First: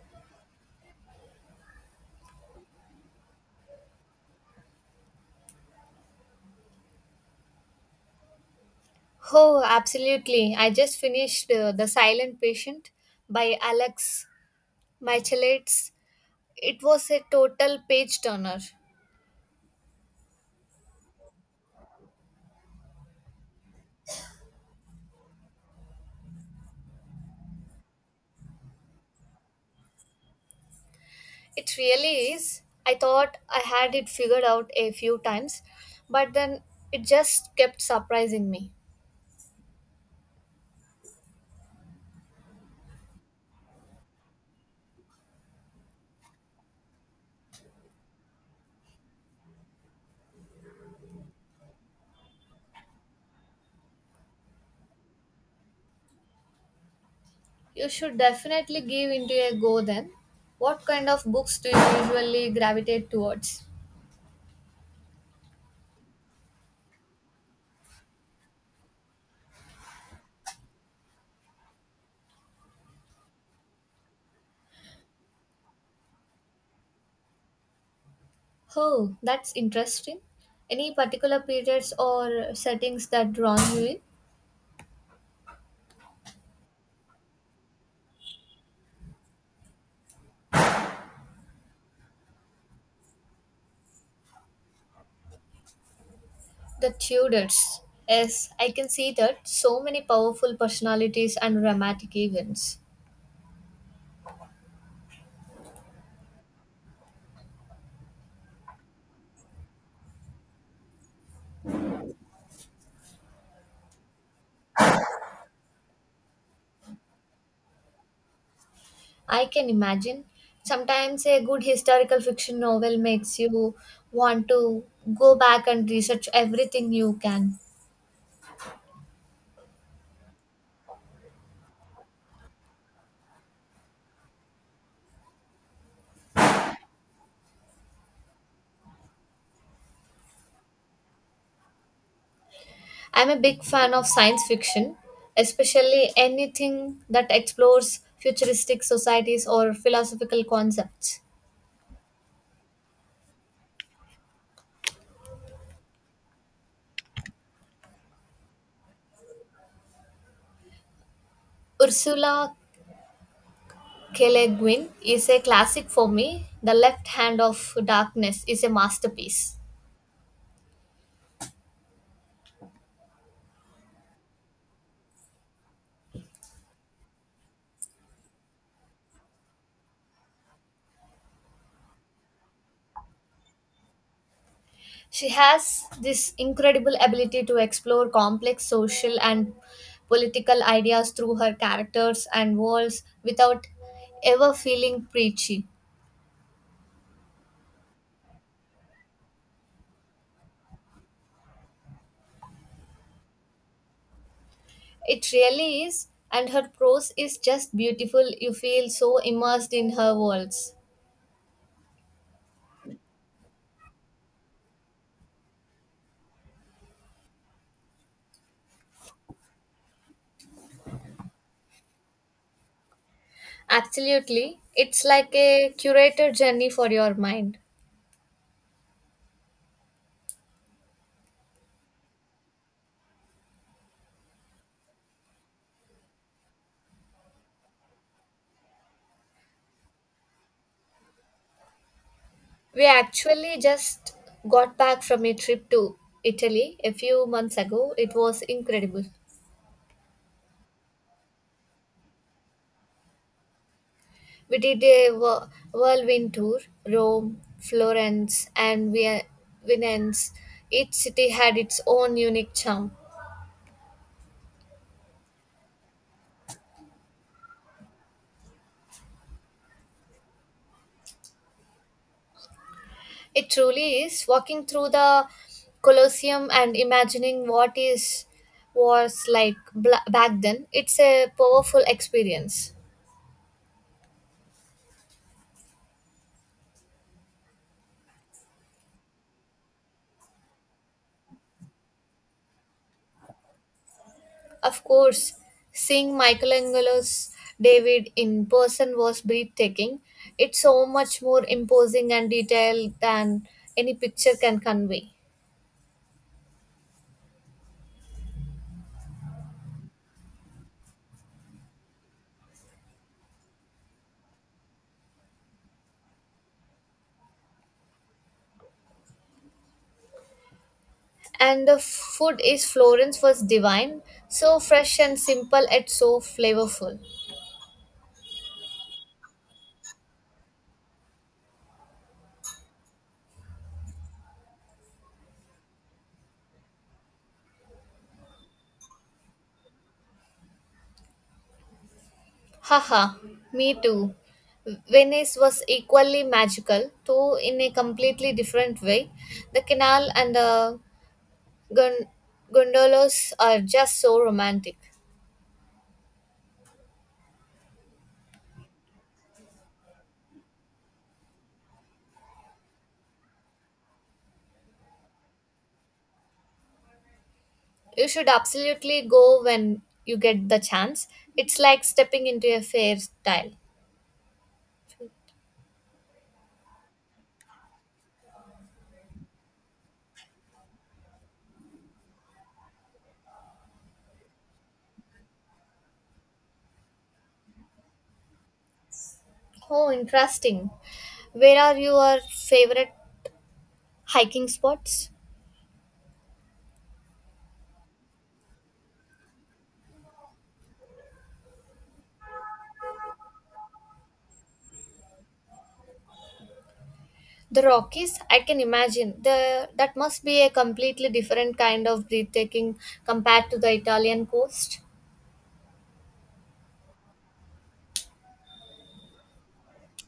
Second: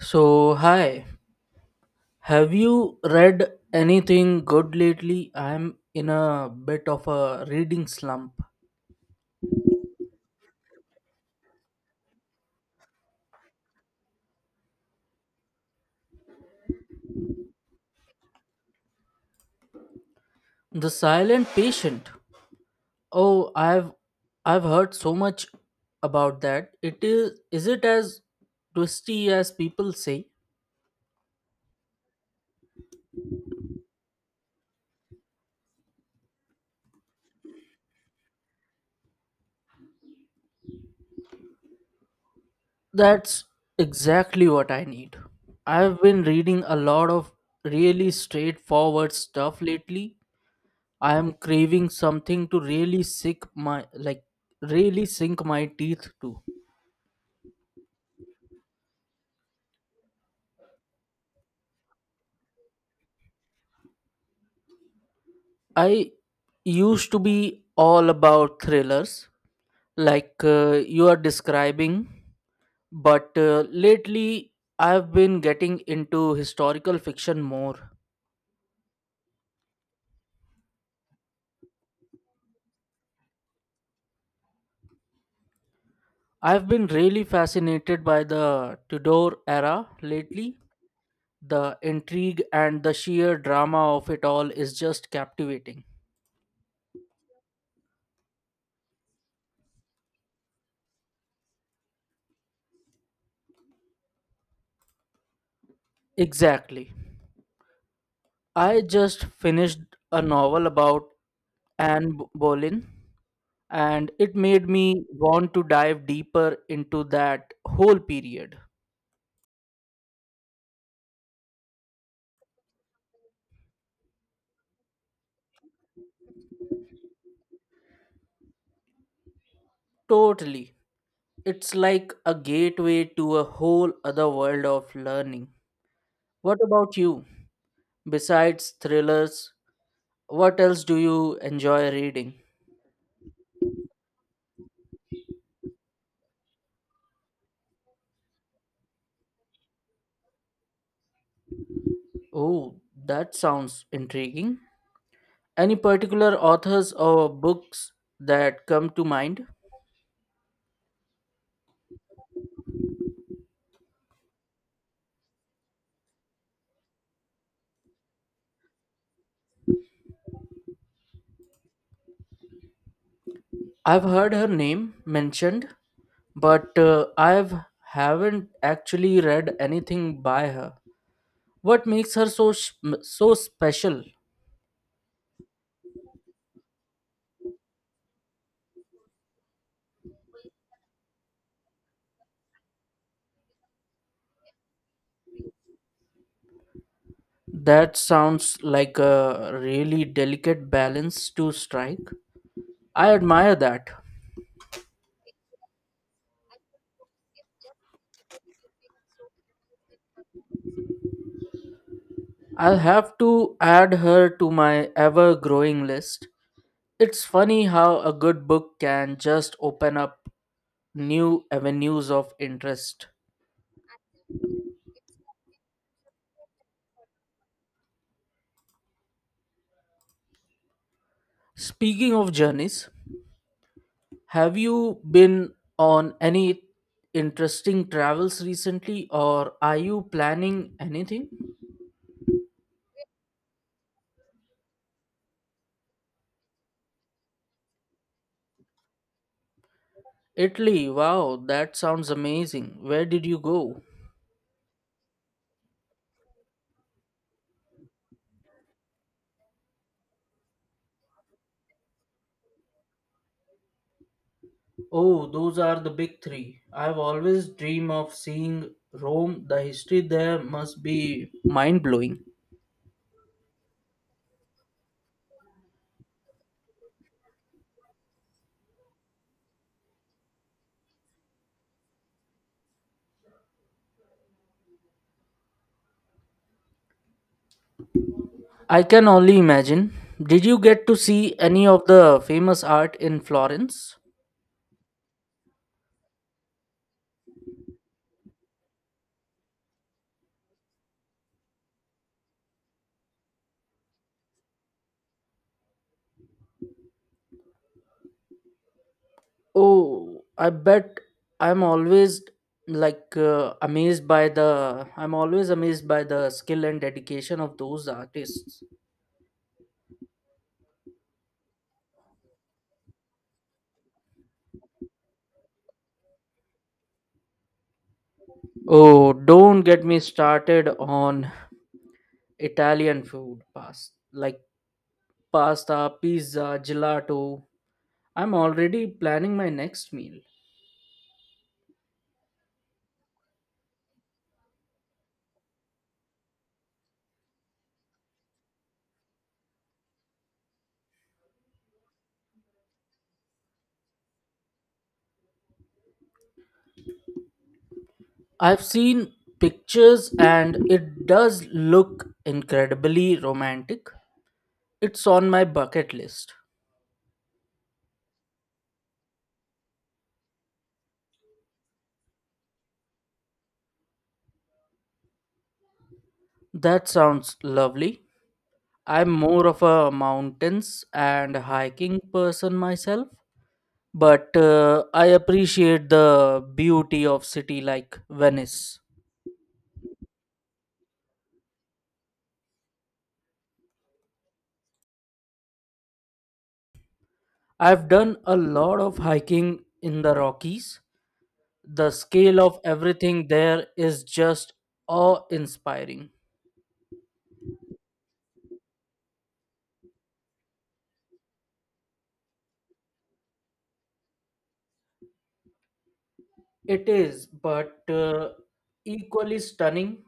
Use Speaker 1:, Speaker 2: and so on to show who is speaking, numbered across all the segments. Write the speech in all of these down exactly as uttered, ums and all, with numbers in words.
Speaker 1: So, hi, have you read anything good lately? I'm in a bit of a reading slump.
Speaker 2: Oh, absolutely. I just finished uh, The Silent Patient by Alex Michaelides. It was a total page turner.
Speaker 1: The Silent Patient. Oh, I've I've heard so much about that. It is is it as twisty as people say?
Speaker 2: It really is. I thought I had it figured out a few times, but then it just kept surprising me.
Speaker 1: That's exactly what I need. I've been reading a lot of really straightforward stuff lately. I am craving something to really sink my like really sink my teeth to.
Speaker 2: You should definitely give into a go then. What kind of books do you usually gravitate towards?
Speaker 1: I used to be all about thrillers like uh, you are describing, but uh, lately I've been getting into historical fiction more.
Speaker 2: Oh, that's interesting. Any particular periods or settings that drawn you in?
Speaker 1: I've been really fascinated by the Tudor era lately. The intrigue and the sheer drama of it all is just captivating.
Speaker 2: The Tudors. Yes, I can see that. So many powerful personalities and dramatic events.
Speaker 1: Exactly. I just finished a novel about Anne B- Boleyn, and it made me want to dive deeper into that whole period.
Speaker 2: I can imagine. Sometimes a good historical fiction novel makes you want to go back and research everything you can.
Speaker 1: Totally. It's like a gateway to a whole other world of learning. What about you? Besides thrillers, what else do you enjoy reading?
Speaker 2: I'm a big fan of science fiction, especially anything that explores futuristic societies or philosophical concepts.
Speaker 1: Oh, that sounds intriguing. Any particular authors or books that come to mind?
Speaker 2: Ursula K. Le Guin is a classic for me. The Left Hand of Darkness is a masterpiece.
Speaker 1: I've heard her name mentioned, but uh, I've haven't actually read anything by her. What makes her so s- m- so special?
Speaker 2: She has this incredible ability to explore complex social and political ideas through her characters and worlds without ever feeling preachy.
Speaker 1: That sounds like a really delicate balance to strike. I admire that.
Speaker 2: It really is, and her prose is just beautiful. You feel so immersed in her worlds.
Speaker 1: I'll have to add her to my ever growing list. It's funny how a good book can just open up new avenues of interest.
Speaker 2: Absolutely. It's like a curated journey for your mind.
Speaker 1: Speaking of journeys, have you been on any interesting travels recently, or are you planning anything?
Speaker 2: We actually just got back from a trip to Italy a few months ago. It was incredible.
Speaker 1: Italy, wow, that sounds amazing. Where did you go?
Speaker 2: We did a whir- whirlwind tour, Rome, Florence, and Vien- Venice. Each city had its own unique charm.
Speaker 1: Oh, those are the big three. I've always dreamed of seeing Rome. The history there must be mind blowing.
Speaker 2: It truly is walking through the Colosseum and imagining what is was like bla- back then. It's a powerful experience.
Speaker 1: I can only imagine. Did you get to see any of the famous art in Florence?
Speaker 2: Of course, seeing Michelangelo's David in person was breathtaking. It's so much more imposing and detailed than any picture can convey.
Speaker 1: Oh, I bet. I'm always like uh, amazed by the I'm always amazed by the skill and dedication of those artists.
Speaker 2: And the food is Florence was divine, so fresh and simple yet so flavorful.
Speaker 1: Oh, don't get me started on Italian food, past like pasta, pizza, gelato. I'm already planning my next meal.
Speaker 2: Haha, me too. Venice was equally magical, though in a completely different way. The canal and the gon- gondolas are just so romantic.
Speaker 1: I've seen pictures and it does look incredibly romantic. It's on my bucket list.
Speaker 2: You should absolutely go when you get the chance. It's like stepping into a fair tale.
Speaker 1: That sounds lovely. I'm more of a mountains and hiking person myself, but uh, I appreciate the beauty of city like Venice.
Speaker 2: Oh, interesting. Where are your favorite hiking spots?
Speaker 1: I've done a lot of hiking in the Rockies. The scale of everything there is just awe-inspiring.
Speaker 2: The Rockies, I can imagine. The That must be a completely different kind of breathtaking compared to the Italian coast.
Speaker 1: It is, but uh, equally stunning.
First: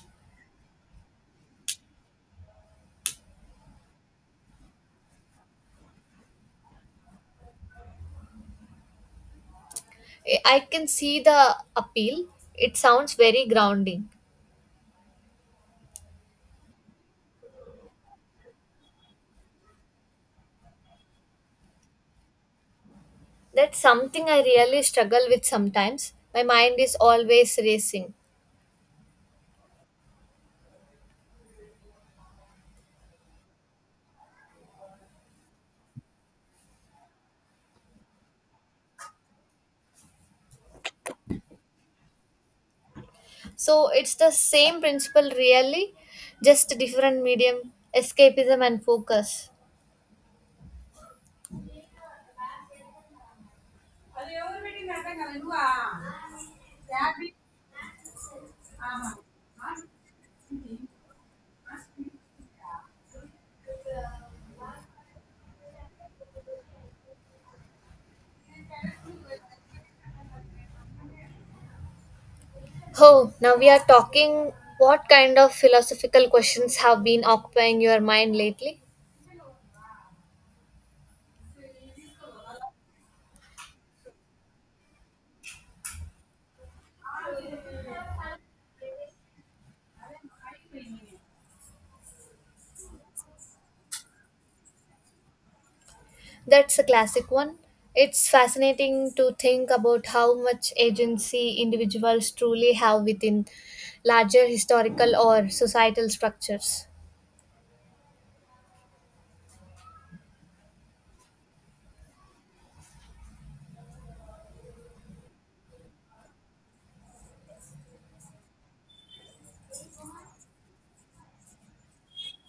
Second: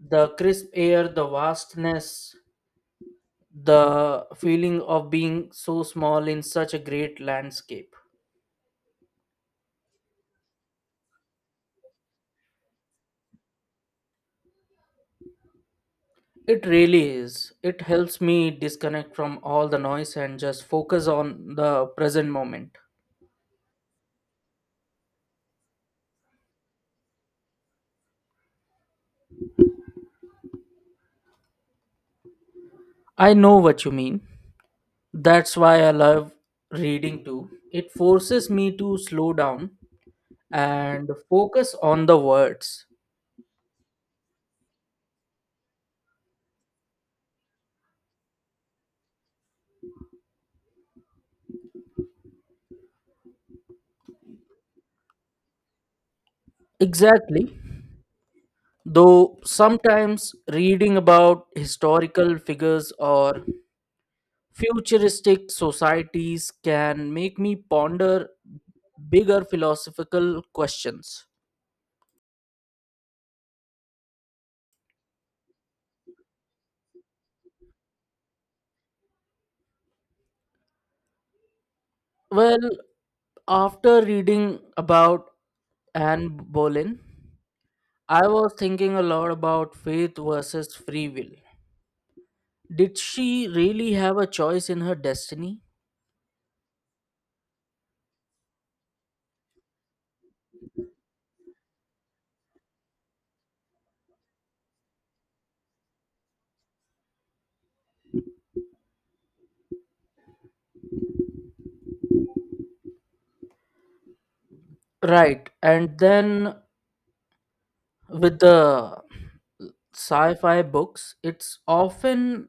Speaker 1: The crisp air, the vastness, the feeling of being so small in such a great landscape.
Speaker 2: I I can see the appeal. It sounds very grounding.
Speaker 1: It really is. It helps me disconnect from all the noise and just focus on the present moment.
Speaker 2: That's something I really struggle with sometimes. My mind is always racing.
Speaker 1: I know what you mean. That's why I love reading too. It forces me to slow down and focus on the words.
Speaker 2: So it's the same principle really, just a different medium, escapism and focus.
Speaker 1: Exactly. Though sometimes reading about historical figures or futuristic societies can make me ponder bigger philosophical questions.
Speaker 2: Oh, now we are talking. What kind of philosophical questions have been occupying your mind lately?
Speaker 1: Well, after reading about Anne Boleyn, I was thinking a lot about faith versus free will. Did she really have a choice in her destiny?
Speaker 2: That's a classic one. It's fascinating to think about how much agency individuals truly have within larger historical or societal structures.
Speaker 1: Right. And then with the sci fi books, it's often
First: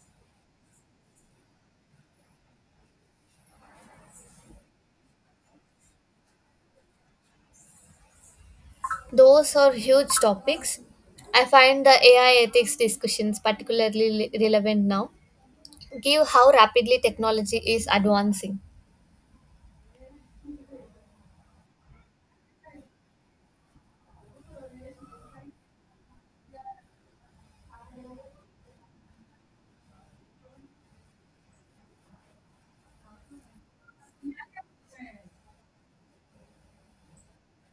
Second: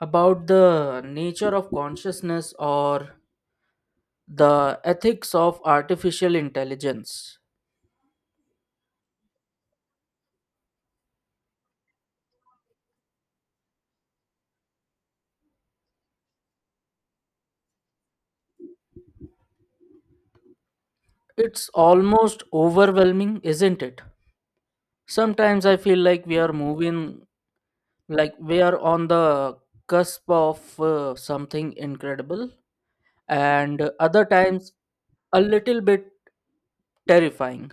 Speaker 1: about the nature of consciousness or the ethics of artificial intelligence.
Speaker 2: Those are huge topics. I find the A I ethics discussions particularly le- relevant now, give how rapidly technology is advancing.
Speaker 1: It's almost overwhelming, isn't it? Sometimes I feel like we are moving like we are on the cusp of uh, something incredible, and uh, other times a little bit terrifying.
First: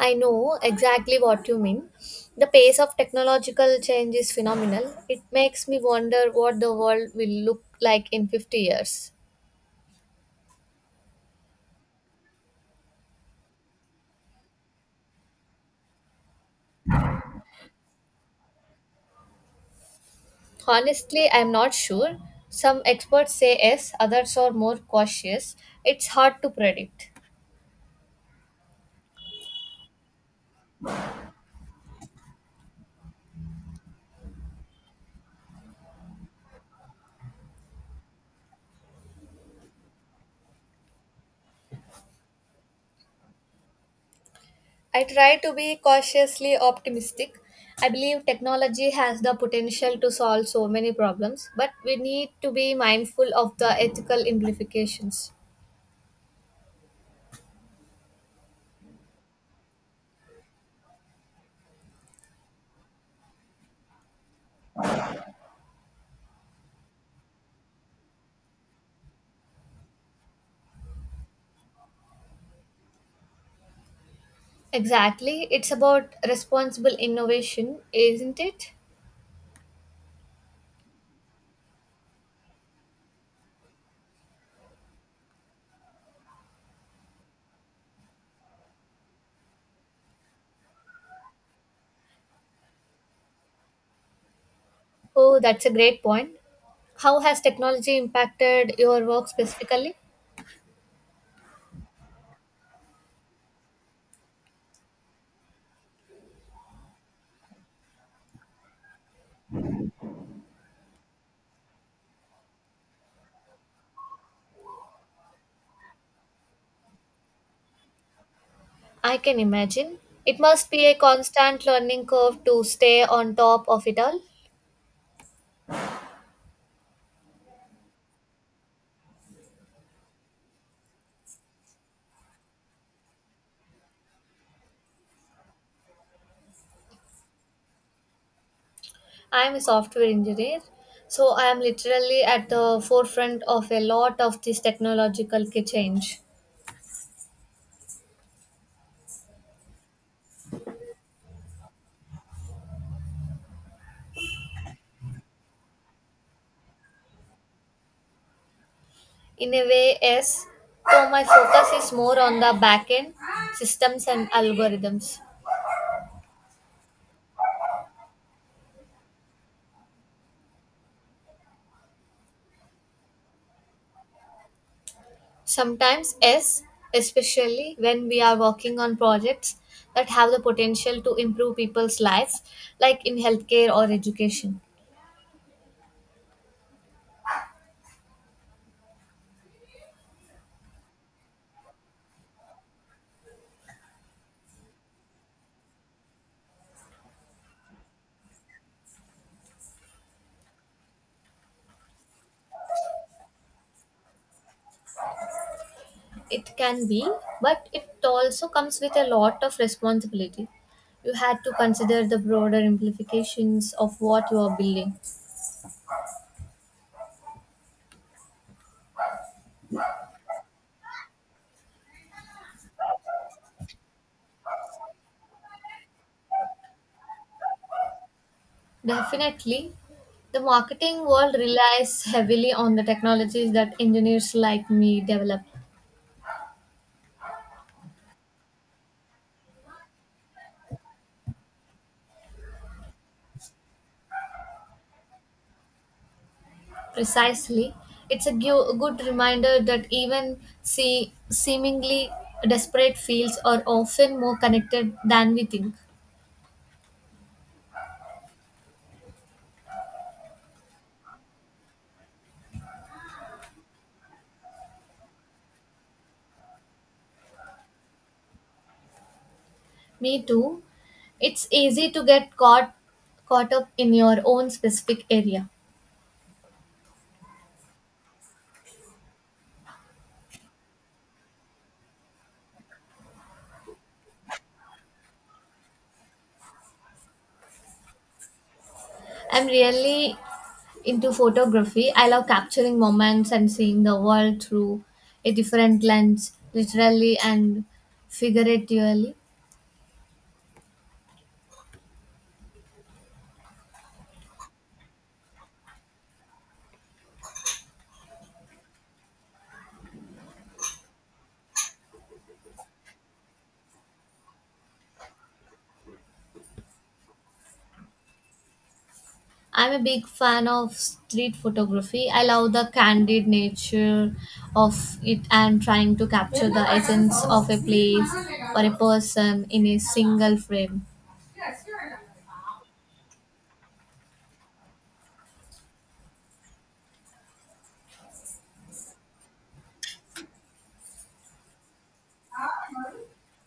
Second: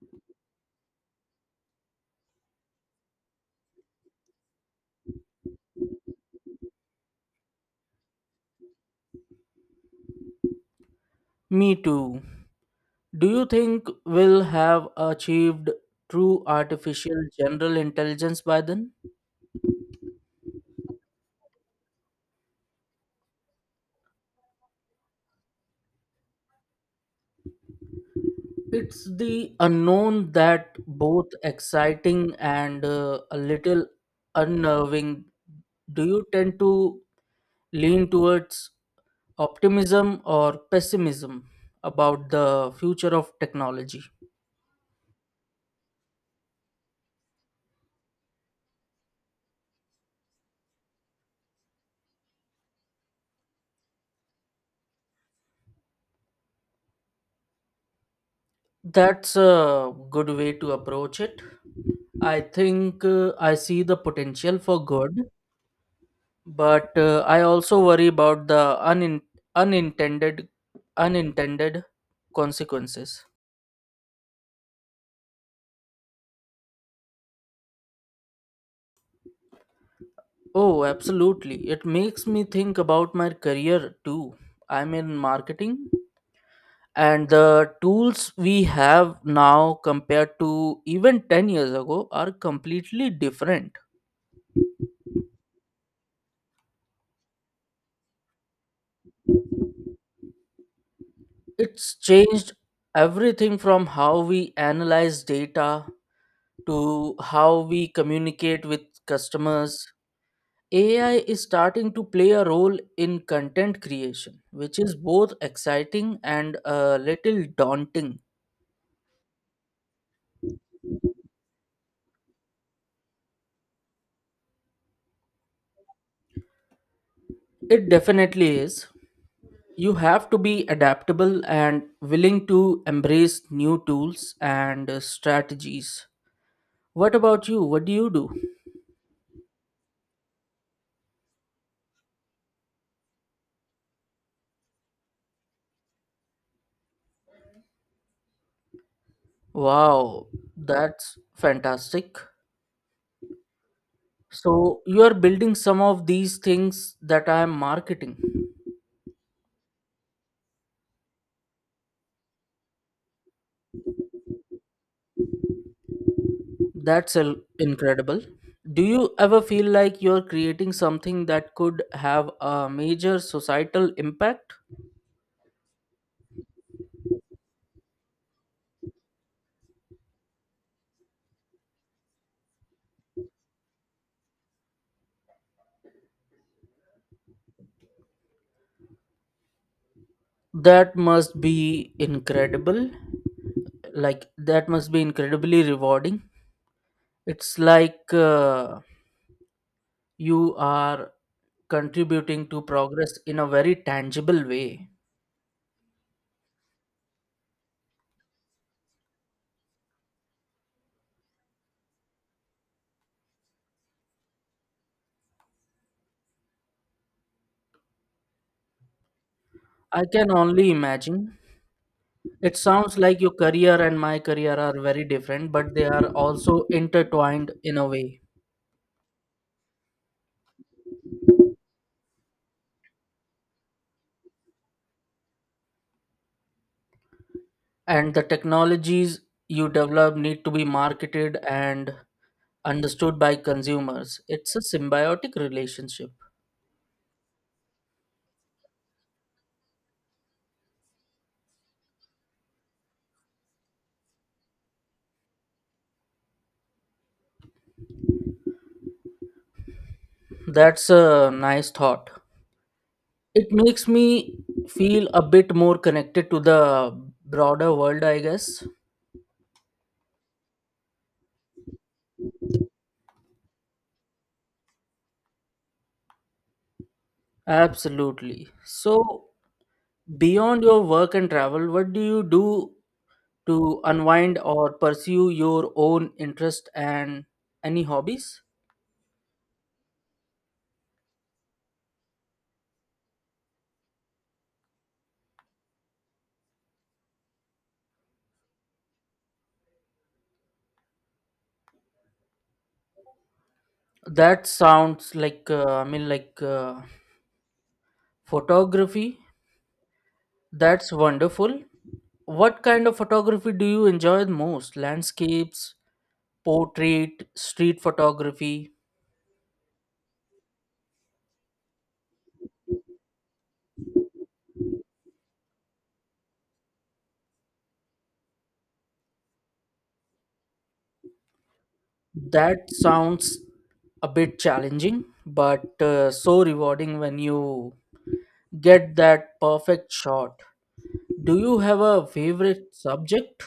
Speaker 2: I know exactly what you mean. The pace of technological change is phenomenal. It makes me wonder what the world will look like in fifty years.
Speaker 1: Me too. Do you think we'll have achieved true artificial general intelligence by then?
Speaker 2: Honestly, I'm not sure. Some experts say yes, others are more cautious. It's hard to predict.
Speaker 1: It's the unknown that both exciting and uh, a little unnerving. Do you tend to lean towards optimism or pessimism about the future of technology?
Speaker 2: I try to be cautiously optimistic. I believe technology has the potential to solve so many problems, but we need to be mindful of the ethical implications.
Speaker 1: That's a good way to approach it. I think uh, I see the potential for good, but uh, I also worry about the unin- unintended unintended consequences.
Speaker 2: Exactly, it's about responsible innovation, isn't it?
Speaker 1: Oh, absolutely. It makes me think about my career too. I'm in marketing, and the tools we have now compared to even ten years ago are completely different.
Speaker 2: Oh, that's a great point. How has technology impacted your work specifically?
Speaker 1: It's changed everything, from how we analyze data to how we communicate with customers. AI is starting to play a role in content creation, which is both exciting and a little daunting.
Speaker 2: I can imagine. It must be a constant learning curve to stay on top of it all.
Speaker 1: It definitely is. You have to be adaptable and willing to embrace new tools and uh, strategies. What about you? What do you do?
Speaker 2: I'm a software engineer, so I am literally at the forefront of a lot of this technological ki- change.
Speaker 1: Wow, that's fantastic. So, you are building some of these things that I am marketing.
Speaker 2: In a way, yes, so my focus is more on the back end systems and algorithms.
Speaker 1: That's el- incredible. Do you ever feel like you're creating something that could have a major societal impact?
Speaker 2: Sometimes, yes, especially when we are working on projects that have the potential to improve people's lives, like in healthcare or education.
Speaker 1: That must be incredible. Like, that must be incredibly rewarding. It's like uh, you are contributing to progress in a very tangible way.
Speaker 2: It can be, but it also comes with a lot of responsibility. You had to consider the broader implications of what you are building.
Speaker 1: I can only imagine. It sounds like your career and my career are very different, but they are also intertwined in a way.
Speaker 2: Definitely, the marketing world relies heavily on the technologies that engineers like me develop.
Speaker 1: And the technologies you develop need to be marketed and understood by consumers. It's a symbiotic relationship.
Speaker 2: Precisely, it's a gu- good reminder that even see, seemingly desperate fields are often more connected than we think.
Speaker 1: That's a nice thought. It makes me feel a bit more connected to the broader world, I guess.
Speaker 2: Me too. It's easy to get caught caught up in your own specific area.
Speaker 1: Absolutely. So, beyond your work and travel, what do you do to unwind or pursue your own interest and any hobbies?
Speaker 2: I'm really into photography. I love capturing moments and seeing the world through a different lens, literally and figuratively.
Speaker 1: That sounds like, uh, I mean, like uh, photography. That's wonderful. What kind of photography do you enjoy the most? Landscapes, portrait, street photography?
Speaker 2: I'm a big fan of street photography. I love the candid nature of it and trying to capture the essence of a place or a person in a single frame.
Speaker 1: That sounds a bit challenging, but uh, so rewarding when you get that perfect shot. Do you have a favorite subject?